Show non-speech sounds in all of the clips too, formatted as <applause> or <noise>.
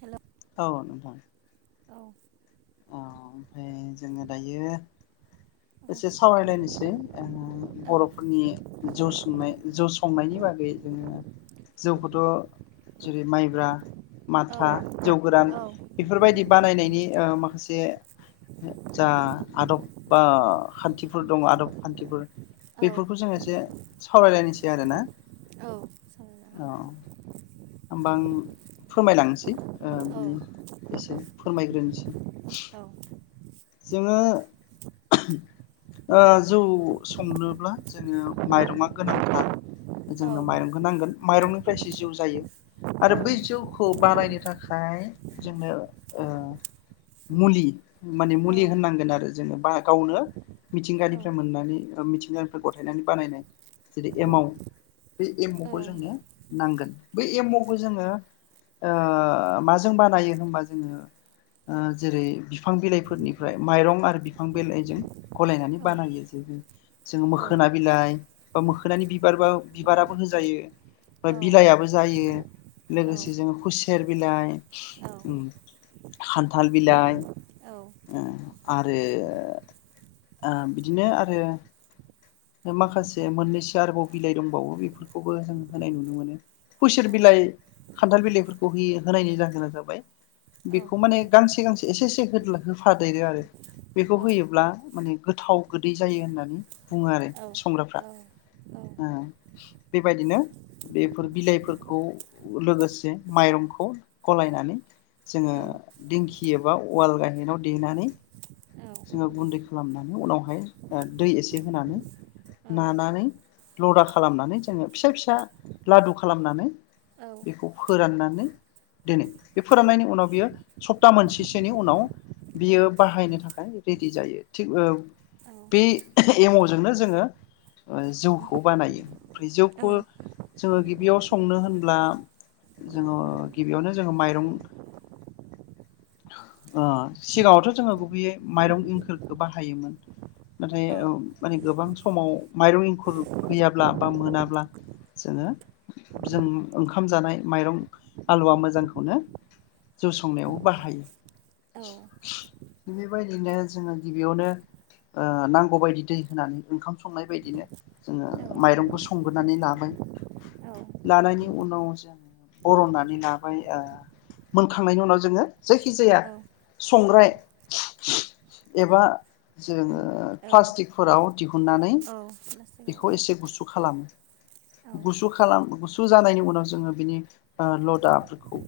हेल औ नोंथां औ औ ओमफ्राय जोङो दायो एसे सावरायलायनोसै ओ बर'फोरनि जौ सोंनाय जौ संनायनि बागै जोङो जौखौथ जेरै माइब्रा माथा जौ गोरान बेफोरबायदि बानायनायनि ओ माखासे जा आदब बा खान्थिफोर दं आदब खान्थिफोर बेफोरखौ जों एसे सावरायलायनोसै आरो ना औ होमबा आं फोरमायलांनोसै ओ बिनि एसे फोरमायग्रोनोसै औ जोङो ओ जौ संनोब्ला जोङो माइरङा गोनांथार जोंनो माइरंखौ नांगोन माइरंनि प्रायसे जौ जायो आरो बै जौखौ बानायनो थाखाय जोंनो ओ मुलि माने मुलि होननांगोन आरो जोंङो। बा गावनो। मिथिंगानिफ्राय मोननानै। न गथायनानै बानायनाय जेरै एमाव बे एम अखौ जोंनो नांगोन। बै एम्बखौ जोंङो ओ माजों बानायो होनबा जोंङो ओ जेरै बिफां बिलाइ फोरनिफ्राय माइरं आरो बिफां बिलाइजों। गलायनानै बानायो जेरै जोंङो मोखोना बिलाइ। मोखोनानि बिबार बा बिबाराबो होजायो बे बिलाइाबो जायो लोगोसे जोंङो खुसेर बिलाइ ओम खान्थाल बिलाइ ओ। आरो बिदिनो आरो माखासे मोननैसो आरोबाव बिलाइ दंबावो बेफोरखौबो जों होनाय नुनो मोनो खुइसर बिलाइ खान्थाल बिलाइफोरखौ होय होनायनि जाहोना जाबाय बेखौ माने गांसे गांसे एसे एसे <unintelligible> फादो आरो बेखौ होयोब्ला माने। गोथाव गोदै जायो होननानै बुंङो आरो संग्राफ्रा ओ बेबायदिनो बेफोर बिलाइफोरखौ लोगोसे माइरंखौ गलायनानै। जोंङो दिंखियो। उवाल गाहेनाव देनानै। जोंङो गुन्दै खालामनानै उनावहाय दै एसे होनानै। नाना नै। लदा खालामनानै जोंङो फिसा फिसा लादु खालामनानै बेखौ फोराननानै। दिनै बे फोराननायनि उनाव बियो सप्ता मोनसेसोनि उनाव। बियो बाहायनो थाखाय। रेदि जायो थिग। बे <unintelligible> जोंनो जोंङो जौखौ बानायो। ब्रैजौखौ जोंङो बेयाव संनो होनब्ला जोङो गिबियावनो जोङो माइरं ओ सिगाङावथ' जोङो गुबैयै माइरं एंखोरखौ बाहायोमोन। नाथाय औ माने गोबां समाव माइरं एंखुर गैयाब्ला बा मोनाब्ला जोङो जों ओंखाम जानाय माइरं आलुवा मोजांखौनो जौ संनायाव बाहायो। <inaudible> औ <unintelligible> बेबायदिनो जोङो गिबियावनो ओ नांगौबायदि दै होनानै ओंखाम संनाय बायदिनो जोङो औ माइरंखौ संगोनानै लाबाय लानायनि उनाव जों बरननानै लाबाय ओ मोनखांनायनि उनाव जोङो जायखिजाया संग्राय। एबा जोङो प्लास्टिकफोराव दिहुननानै बेखौ एसे गुसु खालामो गुसु खालाम गुसु। गुसु जानायनि उनाव जोङो बिनि लदाफोरखौ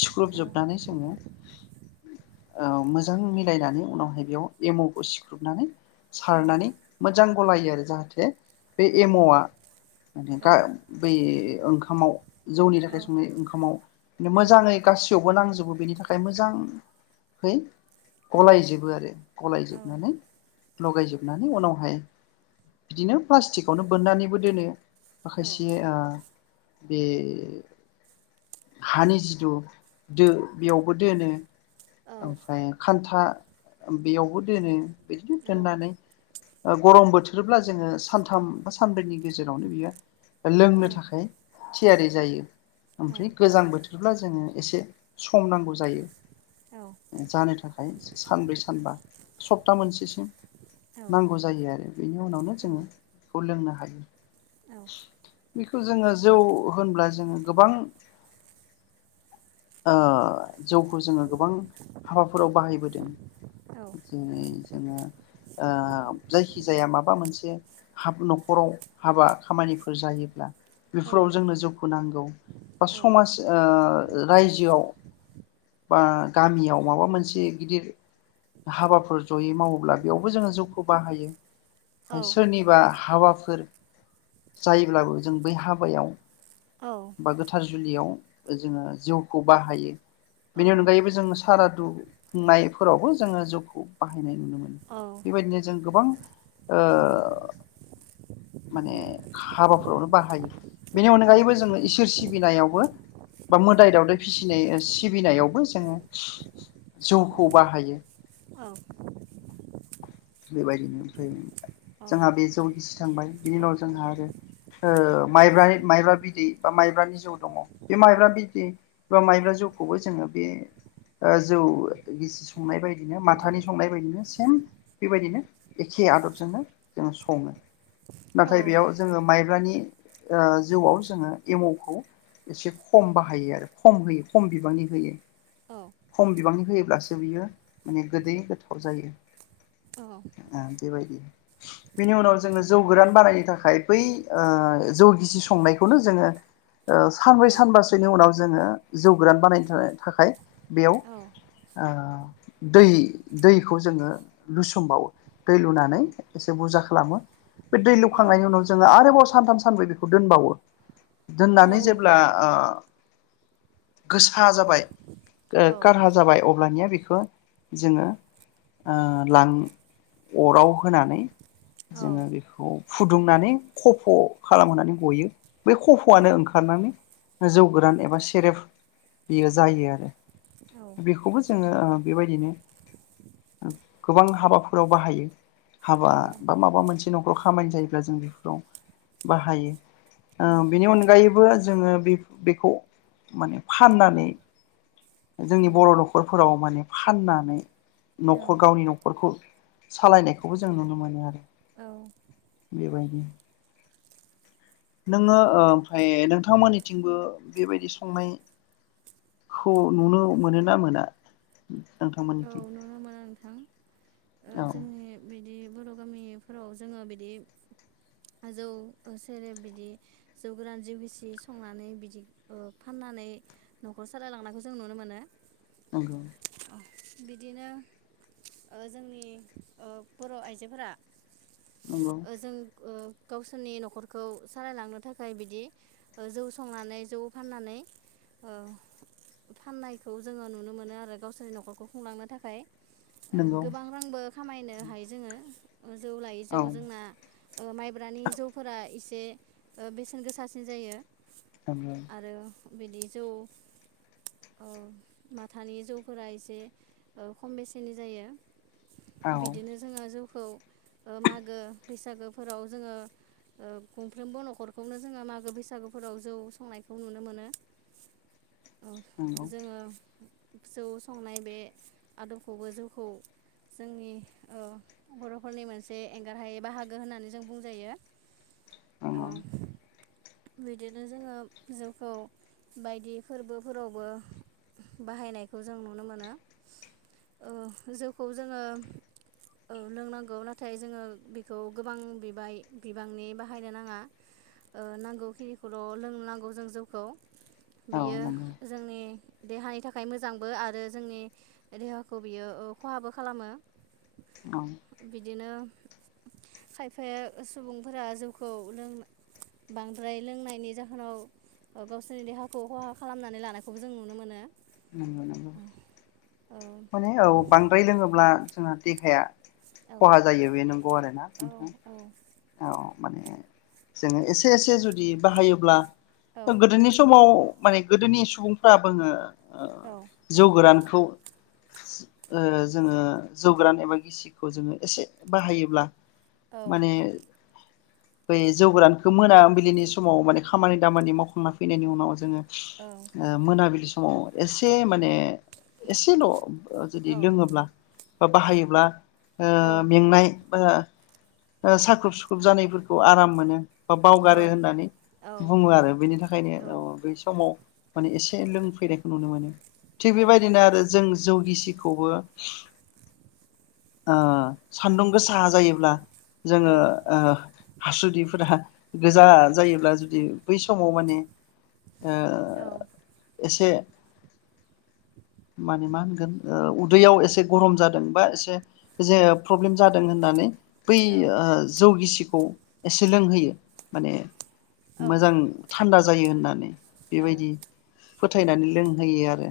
सिख्लुबजोबनानै जोङो ओ मो जां मिलायनानै उनावहाय बेयाव एम'खौ सिख्रुबनानै सारनानै मोजां गलायो आरो जाहाथे बे एम'आ माने बै ओंखामाव जौनि थाखाय संनाय ओंखामाव मे मोजाङै गासैयावबो नांजोबो बेनि थाखाय मोजाङै गलायजोबो आरो गलायजोबनानै लगायजोबनानै उनावहाय बिदिनो प्लास्टिकआवनो बोननानैबो दोनो माखायसे ओ बे हानि जिथु दो बेयावबो दोनो औ खान्था बेयावबो दोनो। बिदिनो दोननानै बा गरम बोथोरब्ला जोङो सानथाम बा सानब्रैनि गेजेरावनो बियो लोंनो थाखाय थियारि जायो। ओमफ्राय गोजां बोथोरब्ला जोङो एसे सम नांगौ जायो। औ। जानो थाखाय सानब्रै सानबा सप्ता मोनसेसिम। नांगौ जायो आरो बेनि उनावनो जोङो बेखौ लोंनो हा हायो <unintelligible> जोङो जौ होनब्ला जोङो गोबां ओ जौखौ जोङो गोबां हाबाफोराव बाहायबोदों। <unintelligible> जोङो ओ जायखिजाया माबा मोनसे हाब न'खराव हाबा खामानिफोर जायोब्ला बेफोराव जोंनो जौखो नां बा समाज ओ रायजोआव बा गामियाव। माबा मोनसे गिदिर हाबाफोर जयै मावोब्ला बेयावबो जोङो जौखौ बाहायो सोरनिबा हाबाफोर जायोब्लाबो जों बै हाबायाव बा गोथार जुलियाव जोङो जिउखौ बाहायो। बेनि अनगायैबो जों सारदु खुंनाय फोरावबो जोङो जौखौ बाहायनाय नुनो मोनो। बेबायदिनो जों गोबां ओ माने हाबाफोरावनो बाहायो। बेनि अनगायैबो जोङो इसोर सि बिनायावबो बा मोदाय दावदै फिसिनाय ओ सि सिबिनायावबो जोङो जौखौ बाहायो। औ। बेबायदिनो ओमफ्राय जोंहा बे जौ गिसि थांबाय बिनि उनाव जोंहा आरो ओ माइब्रानि माइब्रा बिदै बा माइब्रानि जौ दङ बे माइब्रा बिदै बा माइब्रा जौखौबो जोङो बे ओ जौ गिसि संनाय बायदिनो माथानि संनाय बायदिनो सेम बेबायदिनो एखे आदबजोंनो जोङो सङो। नाथाय बेयाव जोङो माइब्रानि ओ जौआव जोङो एमौखौ एसे खम बाहायो आरो खम होयो खम बिबांनि होयो। खम बिबांनि होयोब्लासो बियो माने गोदै गोथाव जायो। आ बेबायायदि बिनि उनाव जोङो जौ गोरान बानायनो थाखाय बै जौ गिसि संनायखौनो जोङो ओ सानब्रै सानबासोनि उनाव जोङो जौ गोरान बानायनो थाखाय-थाखाय बेयाव ओ दै-दैखौ जोङो लुसोमबावो। दै लुनानै एसे बुरजा खा लामो बे दै लुखांनायनि उनाव जोङो आरोबाव सानथाम सानब्रै बेखौ दोनबावो दोननानै जेब्ला ओ गोसा जाबाय कारहा जाबाय अब्लानिया बेख खो जोङो ओ लां अराव होनानै जोङो बेखौ फुदुंनानै खफ' खालामहोनानै गयो। बै खफ'आनो ओंखारनानै जौ गोरान एबा सेरेब बियो जायो आरो बेखौबो जोङो बेबायदिनो गोबां हाबाफोराव बाहायो हाबा बा माबा मोनसे न'खराव खामानि जायोब्ला जों बेफोराव बाहायो। ओ बिनि उनगायै बो जोङो बे बेखौ माने फाननानै जोंनि बर' न'खरफोराव माने फाननानै न'खर न'रखौ सालायनायखौबो जों नुनो मोनो आरो औ बेबायदि नोङो ओमफ्राय नोंथांमोननिथिंबो बेबायदि संनायखौ नुनो मोनो ना मोना औ नोंथांमोननिथिं नुनो मोनो नोंथां ओ औ जोंनि बिदि बर' गामिफोराव जोङो बिदि जौ सेरेब बिदि जौ गोरान जिउ गिसि संनानै बिदि ओ फाननानै न'खर सालायलांनायखौ जों नुनो मोनो नंगौ बिदिनो ओ जोंनि ओ बर' आइजोफोरा नंगौ ओ जों ओ गावसोरनि न'खरखौ सालायलांनो थाखाय बिदि जौ संनानै जौ फाननानै ओ फाननायखौ जोङो नुनो मोनो आरो गावसोरनि न'खरखौ खुंलांनो थाखाय ओ नंगौ गोबां रांबो खामायनो हायो जोङो जौ लायै जौ औ जोंना ओ माइब्रानि जौफोरा एसे जे बेसेन गोसासिन जायो नंगौ आरो बिदि जौ अ माथानि जौफोरा इसे खम बेसेननि जायो औ नंगौ बिदिनो जोङो जौ खौ मागो बैसागोफोराव जोङो ओ गंफ्रोमबो न'खरखौनो जोङो मागो बैसागोफोराव जौ संनायखौ नुनो मोनो औ नंगौ जोङो जौ संनाय बे आदबखौबो जौखौ जोंनि ओ बर'फोरनि मोनसे एंगारहायै बाहागो होननानै जों बुंजायो। औ बिदिनो जोङो जौखौ बायदि फोरबोफोरावबो बाहायनायखौ जों नुनो मोनो ओ जौखौ जोङो औ लोंनांगौ नाथाय जोङो बेखौ गोबां बिबाय बिबांनि बाहायनो नाङा ओ नां नांगौ खिनिखौल' लोंनांगौ जों जौखौ। बियो नंगौ जोंनि देहानि थाखाय मोजांबो आरो जोंनि देहाखौ बियो ओ खहाबो खालामो। औ बिदिनो खायफाया सुबुंफोरा जौखौ लों बां द्राय लोंनायनि जाहोनाव गावसोरनि देहाखौ खहा खालामनानै लानायखौबो जों नुनो मोनो। नंगौ नंगौ औ माने औ बांद्राय लोङोब्ला जोंहा देहाया औ खहा जायो बे नंगौ आरोना औ नोंथां। औ माने जोङो एसे एसे जुदि बाहायोब्ला औ गोदोनि समाव माने गोदोनि सुबुंफोरा बुङो ओ औ जौ गोरान खौ ओ जोङो जौ गोरान एबा गिसिखौ जोङो एसे बाहायोब्ला औ माने बै जौ गोरानखौ मोनाबिलिनि समाव माने खामानि दामानि मावखांना फैनायनि उनाव जोङो ओ मोनाबिलि म एसे माने एसेल' औ जुदि लोङोब्ला बा बाहायोब्ला ओ औ मेंनाय ओ ओ साख्रुब सु जानायफोरखौ आराम मोनो। बा बावगारो होननानै बुङो आरो बेनि थाखायनो बै समाव माने एसे लोंफैेरो नुनो मोनो थिग बेबायदिनो आरो जों जौगिसिखौबो अ सान्दुं गोसा जायोब्ला औ जोङो ओ हासुदैफोरा गोजा जायोब्ला जुदि बै समाव माने ओ एसे माने मा होनगोन ओ उदैयाव एसे गरम जादों बा एसे जे प्रब्लेम जादों होननानै बै अ ब गिसिखौ एसे लोंहोयो माने औ मोजां थान्दा जायो होननानै बेबायदि फोथायनानै लोंहोयो आरो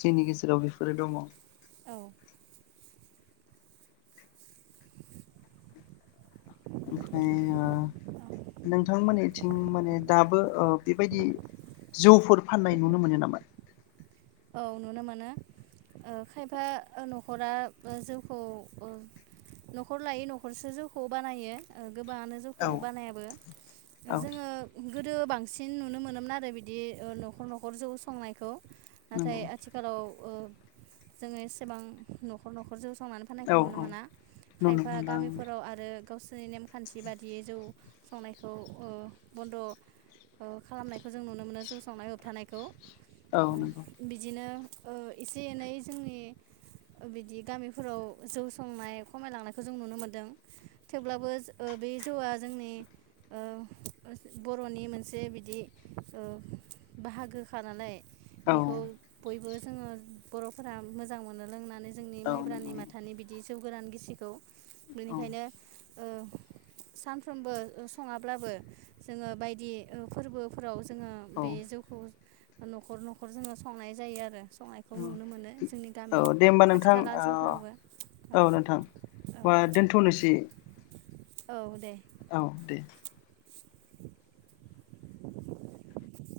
जोंनि गेजेराव बेफोरो दङ औ ओमफ्राय नोंथांमोननिथिं माने दाबो बेबायदि जौफोर फाननाय नुनो मोनो नामा औ नुनो मोनो खायफा न'खरा जौखौ न'खर लायै न'खरसो जौखौ बानायो गोबाङानो जौखौ औ बानायाबो औ जोङो गोदो बांसिन नुनो मोनोमोन आरो बिदि न'खर न'खर जौ संनायखौ नाथाय नंगौ आथिखालाव ओ जोङो एसेबां न'खर न'खरजों फसंनानै औ फाननायखौ नुनो मोना नुनो खायफा मोनदां गामिफोराव आरो गावसोरनि नेमखान्थि बादियै जौ संनायखौ ओ बन्द' ओ खालामनायखौ जों नुनो मोनो जौ संनाय होबथानायखौ औ नंगौ बिदिनो एसे एनै जोंनि बिदि गामिफोराव जौ संनाय खमायलांनायखौ जों नुनो मोनदों थेवब्लाबो बे ओ जौआ जोंनि बर'नि मोनसे बिदि बाहागोखा नालाय औ खौ बयबो जोङो बर'फोरा मोजां मोनो लोंनानै जोंनि औ माइब्रानि नंगौ माथानि बिदि गोरान गिसिखौ औ बेनिखायनो सानफ्रोमबो सङाब्लाबो जोङो बायदि फोरबोफोराव जोङो बे औ जौखौ न'खर न'खर न'खर जोङो संनाय जायो आरो संनायखौ नुनो मोनो जोंनि औ गामि दे होमबा खाथि नोंथां खाला ओनसोलफोरावबो नोंथां औ होमबा दोनथ'नोसै औ औ दे औ दे